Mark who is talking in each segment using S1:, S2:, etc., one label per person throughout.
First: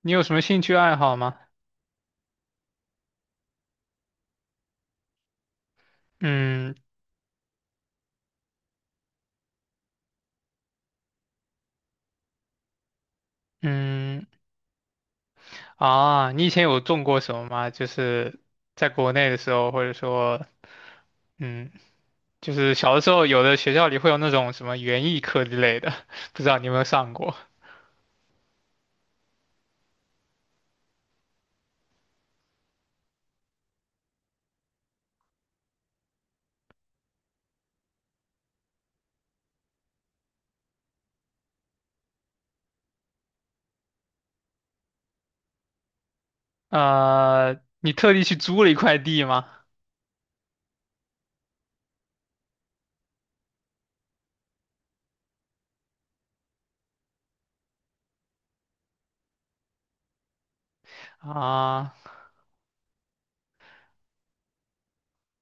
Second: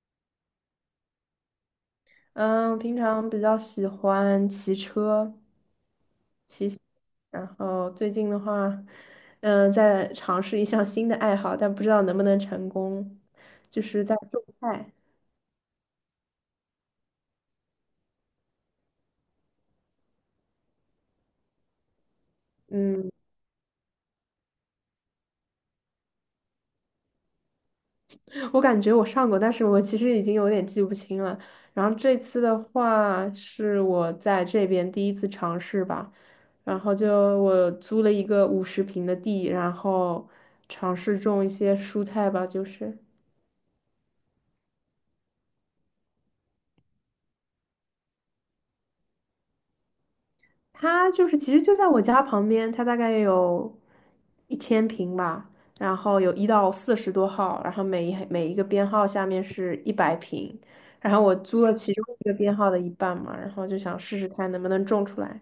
S1: 你有什么兴趣爱好吗？
S2: 嗯，平常比较喜欢骑车，骑
S1: 嗯
S2: 行，然后最近的话，在尝试一项新的爱好，但不知道能不能成功，就是在
S1: 嗯。
S2: 种菜。
S1: 啊，你以前有种过什么吗？就是在国内的时候，或者说，嗯，就是小的时
S2: 嗯，
S1: 候，有的学校里会有那种什么园艺课之类的，不知道你有没有上过？
S2: 我感觉我上过，但是我其实已经有点记不清了。然后这次的话是我在这边第一次尝试吧，然后就我租了一个50平的地，然后尝试种一些蔬菜吧，就是。
S1: 你特地去租了一块地吗？
S2: 它就是其实就在我家旁边，它大概有1000平吧，然后有1到40多号，然后每一个编号下面是100平，然后我租了
S1: 啊，
S2: 其中一个编号的一半嘛，然后就想试试看能不能种出来。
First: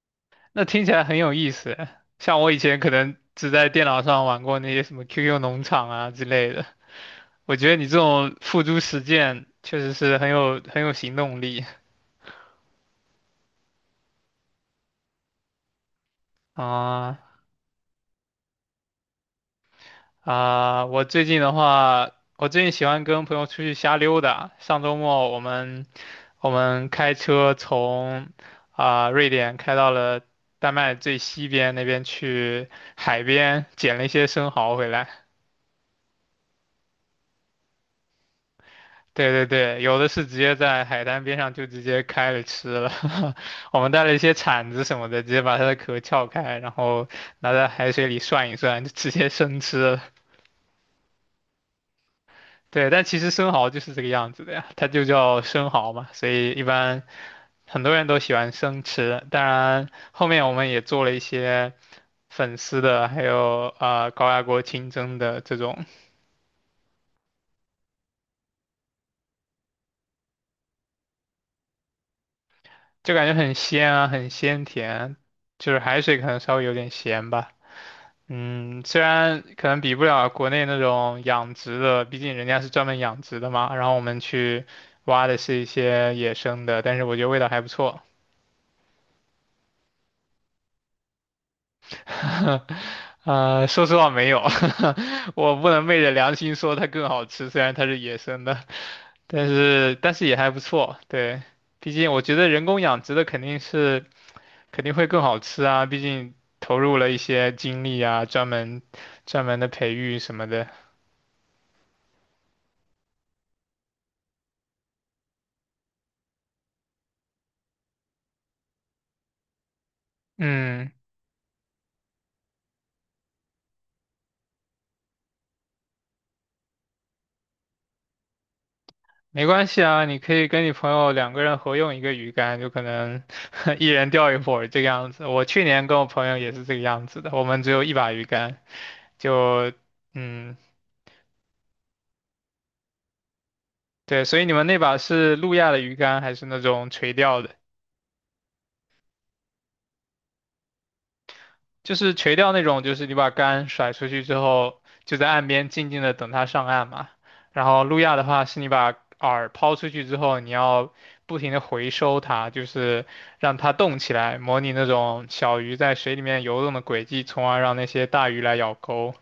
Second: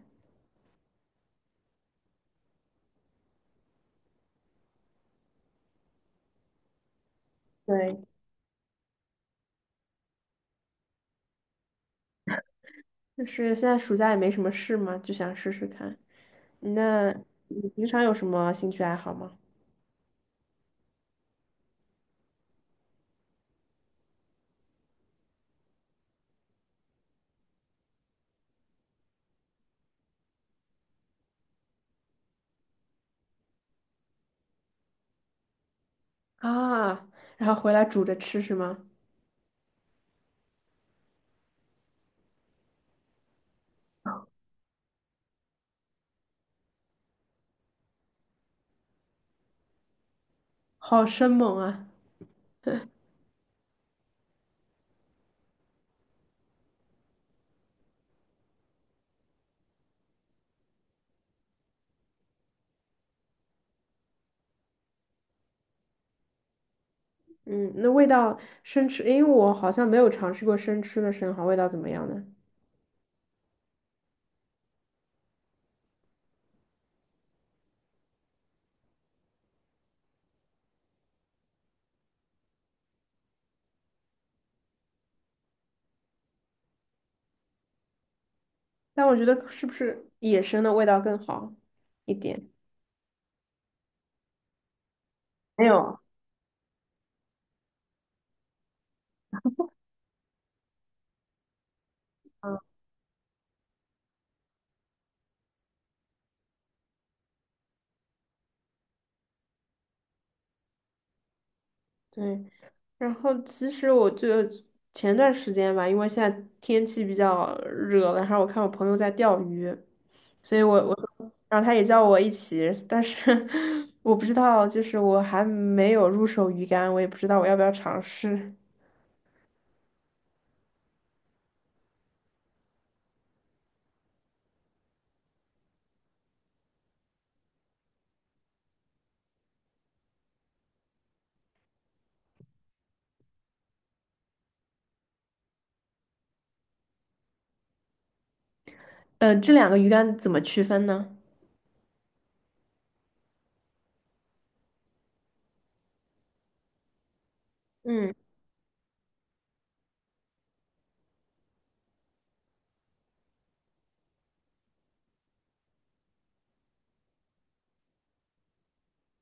S1: 那听起来很有意思。像我以前可能只在电脑上玩过那些什么 QQ 农场啊之类的。我觉得你这
S2: 对，
S1: 种付诸实践确实是很有行动力。
S2: 就是现在暑假也没什么事嘛，就想试试看。那
S1: 啊
S2: 你平常有什么兴趣爱好吗？
S1: 啊！我最近喜欢跟朋友出去瞎溜达。上周末我们开车从瑞典开到了丹麦最西边那边去海边捡了一些生蚝回来。
S2: 啊，然后回来煮着吃是吗？
S1: 对对对，有的是直接在海滩边上就直接开了吃了。我们带了一些铲子什么的，直接把它的壳撬开，然后拿在海水里涮一涮，就直接生吃了。
S2: 好生猛啊！
S1: 对，但其实生蚝就是这个样子的呀，它就叫生蚝嘛，所以一般很多人都喜欢生吃。当然，后面我们也做了一些粉丝的，还有高压锅清蒸的这种，
S2: 嗯，那味道生吃，因为我好像没有尝试过生吃的生蚝，味道怎么样呢？
S1: 就感觉很鲜啊，很鲜甜，就是海水可能稍微有点咸吧。虽然可能比不了国内那种养殖的，毕竟人家是专门养殖的嘛，然后我们去挖的是一些野生的，但是我觉得味道还不错。
S2: 但我觉得是不是野生的味道更好一点？
S1: 啊，说实话没有。我
S2: 没
S1: 不能昧
S2: 有，
S1: 着良心说它更好吃，虽然它是野生的，但是也还不错。对，毕竟我觉得
S2: 嗯，
S1: 人工养殖的肯定会更好吃啊，毕竟投入了一些精力啊，专门的培育什么的。
S2: 对。然后其实我就前段时间吧，因为现在天气比较热了然后我看我朋友在钓鱼，所以
S1: 嗯。
S2: 然后他也叫我一起，但是 我不知道，就是我还没有入手鱼竿，我也不知道我要不要尝试。
S1: 没关系啊，你可以跟你朋友两个人合用一个鱼竿，就可能 一人钓一会儿这个样子。我去年跟我朋友也是这个样子的，我们只有一把鱼竿，就嗯，对，所以你们那把是路亚的鱼竿还是那种垂钓的？
S2: 这两个鱼竿怎么区分呢？
S1: 就是垂钓那种，就是你把竿甩出去之后，就在岸边静静的等它上岸嘛。然后路
S2: 嗯。
S1: 亚的话，是你把饵抛出去之后，你要不停的回收它，就是让它动起来，模拟那种小鱼在水里面游动的轨迹，从而让那些大鱼来咬钩。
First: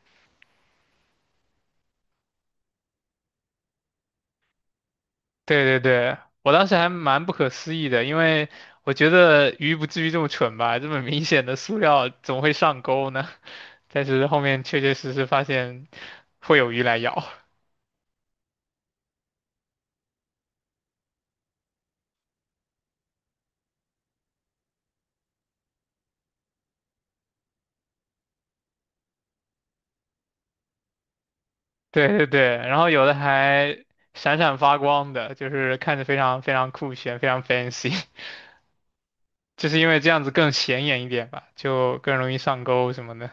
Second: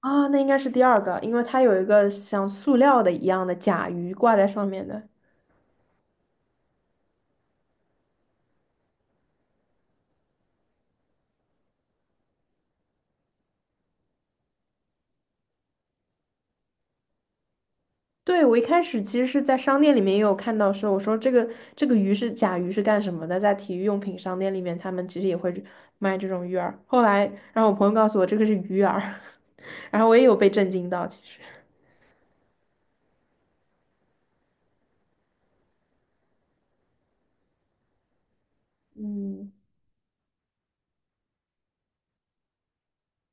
S2: 啊，那应该是第二个，因为它有一个像塑料的一样的甲鱼挂在上面的。
S1: 对对对，我当时还蛮不可思议的，因为我觉得鱼不至于这么蠢吧，这么明显的塑料怎么会上钩呢？但是后面确确实实发现会有鱼来咬。
S2: 对，我一开始其实是在商店里面也有看到说，我说这个鱼是甲鱼是干什么的？在体育用品商店里面，他们其实也会卖这种鱼饵。后来，然后我朋友告诉我这个是鱼饵，然后我也有被震惊到，其实。
S1: 对对对，然后有的还闪闪发光的，就是看着非常非常酷炫，非常 fancy，
S2: 嗯，
S1: 就是因为这样子更显眼一点吧，就更容易上钩什么的。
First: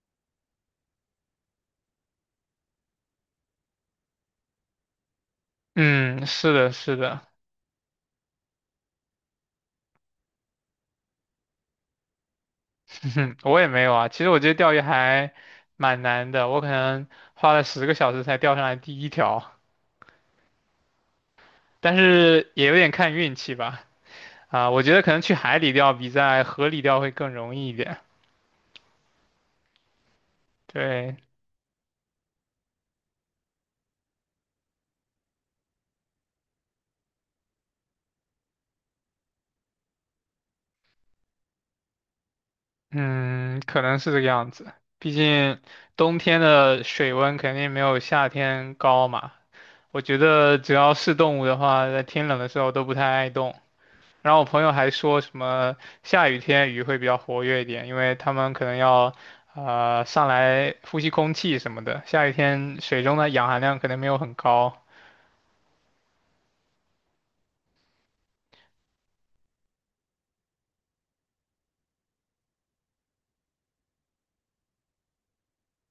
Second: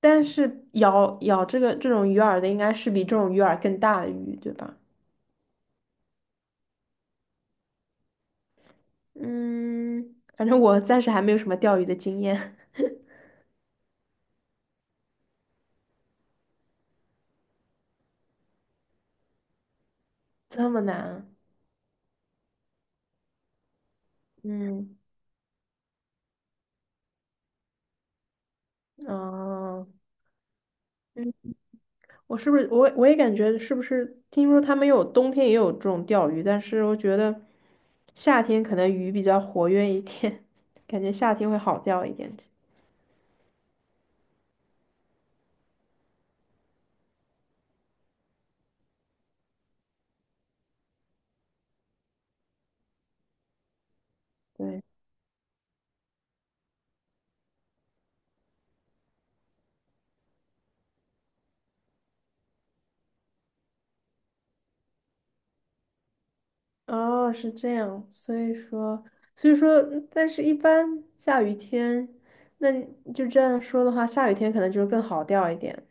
S2: 但是咬这种鱼饵的应该是比这种鱼饵更大的鱼，对吧？
S1: 嗯，是的，是的。
S2: 嗯，反正我暂时还没有什么钓鱼的经验，
S1: 我也没有啊。其实我觉得钓鱼还蛮难的，我可能花了10个小时才钓上来第一条，
S2: 这么难啊
S1: 但是也有点看运气吧。啊，我觉
S2: 嗯。
S1: 得可能去海里钓比在河里钓会更容易一点。
S2: 哦，
S1: 对。
S2: 嗯，我是不是我也感觉是不是听说他们有冬天也有这种钓鱼，但是我觉得夏天可能鱼比较活跃一点，感觉夏天会好钓一点。
S1: 嗯，可能是这个样子。毕竟冬天的水温肯定没有夏天高嘛。我觉得只要是动物的话，在天冷的时候都不太爱动。然后我朋友
S2: 对，
S1: 还说什么下雨天鱼会比较活跃一点，因为它们可能要上来呼吸空气什么的。下雨天水中的氧含量可能没有很高。
S2: 哦，是这样，所以说，但是一般下雨天，那你就这样说的话，下雨天可能就是更好钓一点。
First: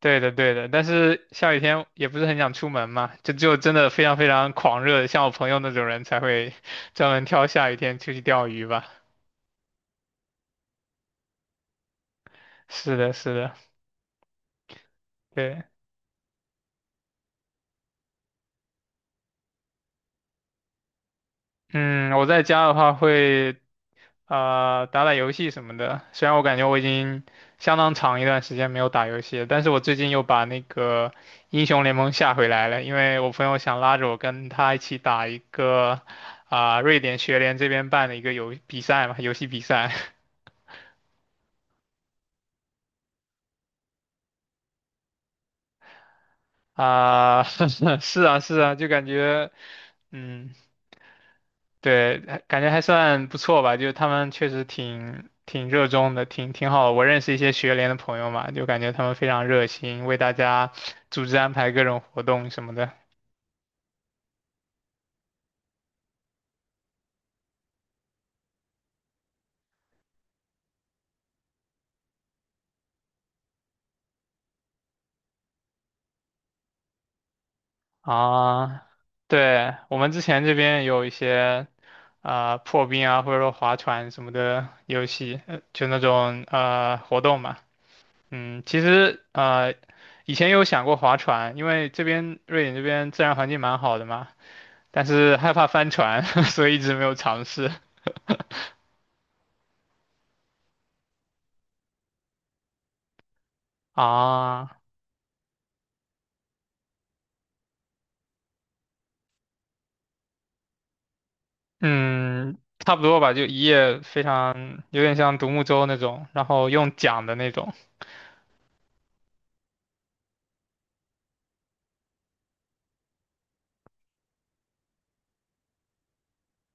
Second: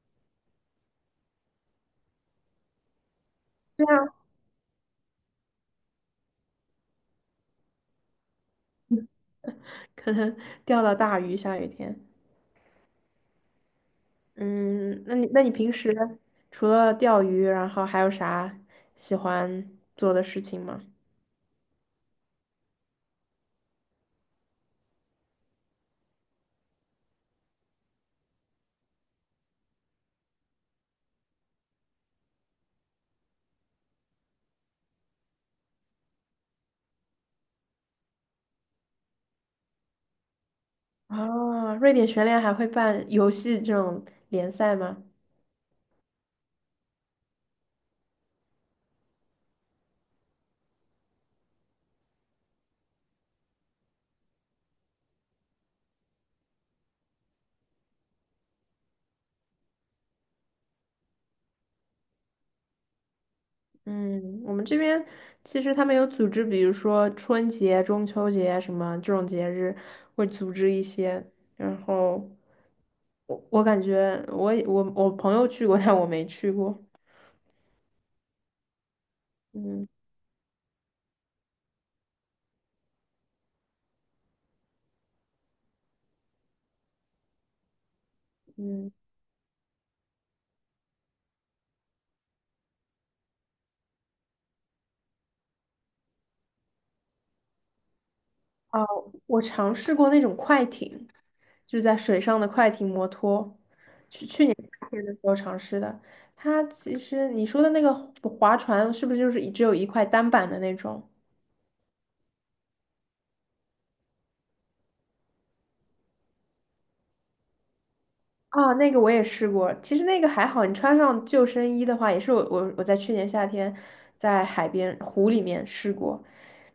S1: 对的，对的，但是下雨天也不是很想出门嘛，就只有真
S2: 对
S1: 的非
S2: 啊，
S1: 常非常狂热，像我朋友那种人才会专门挑下雨天出去钓鱼吧。
S2: 可能钓到大鱼，下雨天。
S1: 是的，是的。
S2: 嗯，那你
S1: 对。
S2: 平时除了钓鱼，然后还有啥喜欢做的事情吗？
S1: 嗯，我在家的话会打打游戏什么的，虽然我感觉我已经相当长一段时间没有打游戏了，但是我最近又把那个英雄联盟下回来了，因为我朋友想拉着我跟他一起打一个瑞典学联这边办的一个游戏比赛。
S2: 啊，瑞典全联还会办游戏这种联赛吗？
S1: 啊。是啊，是啊，就感觉，嗯，对，还感觉还算不错吧，就他们确实挺热衷的，挺好的。我认识一些学联的朋友嘛，就感觉他们非常热心，为大家组织安排各种活动什么的。
S2: 嗯，我们这边其实他们有组织，比如说春节、中秋节什么这种节日，会组织一些。然后我感觉我也我我朋友去过，但我没去过。
S1: 啊，对，
S2: 嗯
S1: 我们之前这边有一些破冰啊，或者说划船什么的游戏，就那种活动嘛。其
S2: 嗯，
S1: 实以前有想过划船，因为这边瑞典这边自然环境蛮好的嘛，但是害怕翻船，所以一直没有尝试。
S2: 哦，我尝试过那种快艇，就是在水上的快艇摩托。
S1: 啊，
S2: 是的时候尝试的。它其实你说的那个划船，是不是就是只有一块单板的那种？
S1: 嗯，差不多吧，就一夜非常有点像独木舟那种，然后用桨的那种。
S2: 啊，那个我也试过，其实那个还好，你穿上救生衣的话，也是我在去年夏天在海边湖里面试过，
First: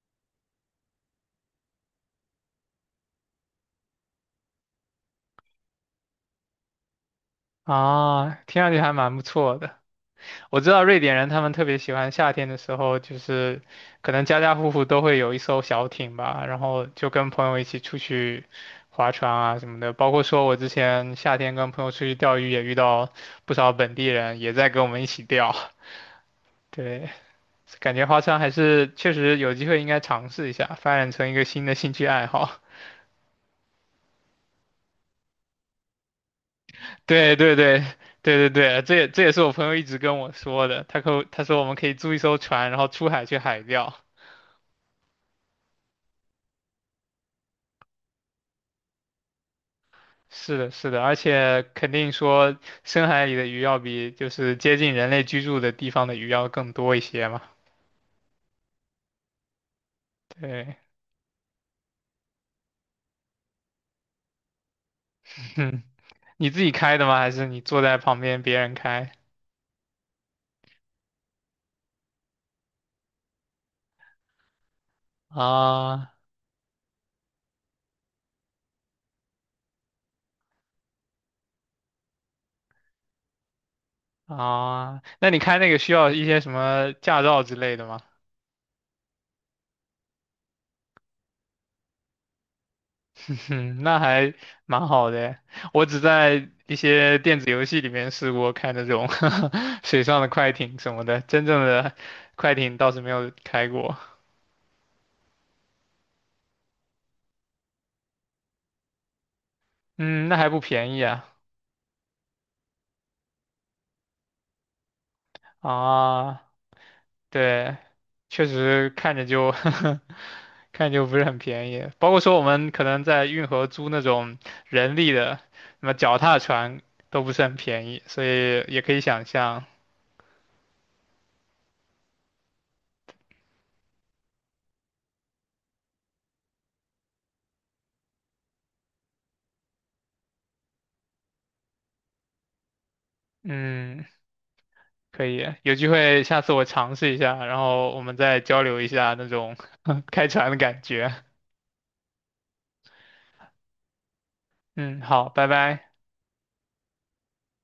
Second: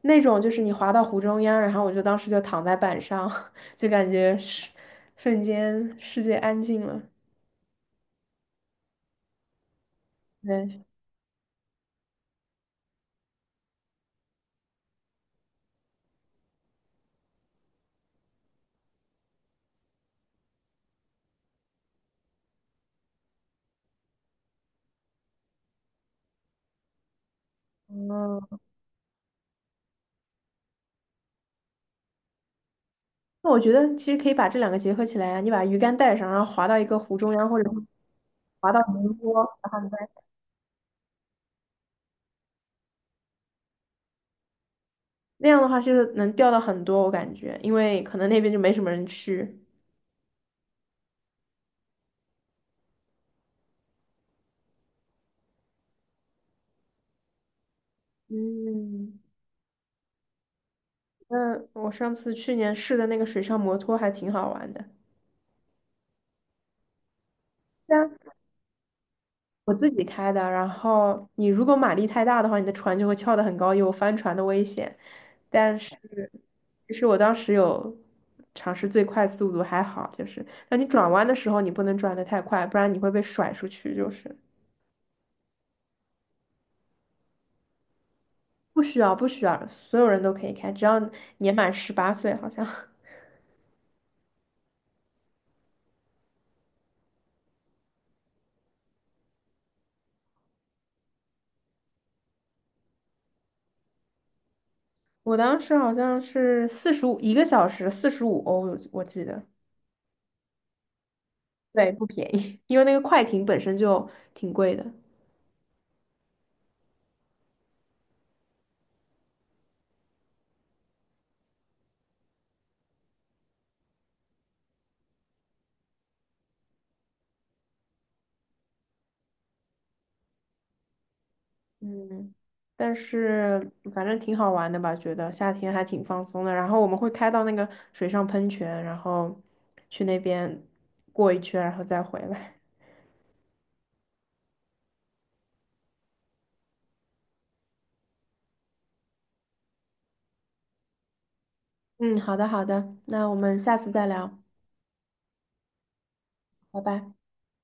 S2: 那种就是你滑到湖中央，然后我就当时就躺在板上，就感觉是瞬间世界安静了。
S1: 啊，听上去还蛮不错的。我知道
S2: 对，
S1: 瑞典人他们特别喜欢夏天的时候，就是可能家家户户都会有一艘小艇吧，然后就跟朋友一起出去划船啊什么的。包括说我之前夏天跟朋友出去钓鱼，也遇到不少本地人也在跟我们一起钓。对，感觉划船还
S2: 嗯，
S1: 是确实有机会应该尝试一下，发展成一个新的兴趣爱好。
S2: 那我觉得其实可以把这两个结合起来啊，你把鱼竿带上，然后滑到一个 湖中
S1: 对
S2: 央
S1: 对
S2: 或者
S1: 对对对
S2: 滑
S1: 对，
S2: 到
S1: 这也
S2: 湖
S1: 这也是
S2: 泊。
S1: 我朋友一直跟我说的，他说我们可以租一艘船，然后出海去海钓。
S2: 那样的话就是能钓到很多，我感觉，因为可能那边就没什么人去。
S1: 是的，是的，而且肯定说深海里的鱼要比就是接近人类居住的地方的鱼要更多一些嘛。
S2: 嗯，
S1: 对。
S2: 那我上次去年试的那个水上摩托还挺好玩的，
S1: 哼，你自己开的吗？还是你坐
S2: 对
S1: 在
S2: 啊，
S1: 旁边别人开？
S2: 我自己开的，然后你如果马力太大的话，你的船就会翘得很高，有翻船的危险。但是
S1: 啊
S2: 其实我当时有尝试最快速度，还好，就是那你转弯的时候，你不能转得太快，不然你会被甩出去。就是
S1: 啊，那你开那个需要一些什么驾照之类的吗？
S2: 不需要，不需要，所有人都可以开，只要年满18岁，好像。
S1: 嗯。那还蛮好的。我只在一些电子游戏里面试过开那种 水上的快艇什么的，真正的快艇倒是没有开过。
S2: 我当时好像是45一个小时45欧，我记得，
S1: 嗯，那还不便宜啊。
S2: 对，不便宜，因为那个快艇本身就挺贵的。
S1: 啊，对，确实看着就 看着就不是很便宜。包括说我们可能在运河租那种人力的，什么脚踏船都不是很便宜，所以也可以想象。
S2: 嗯，但是反正挺好玩的吧，觉得夏天还挺放松的。然后我们会开到那个水上喷泉，然后去那边过一圈，然后再回来。
S1: 嗯。可以，有机会下次我尝试一下，然后我们再交流一下那种 开船的感觉。
S2: 嗯，好的好的，那我们下次再聊，
S1: 嗯，好，拜拜。
S2: 拜拜。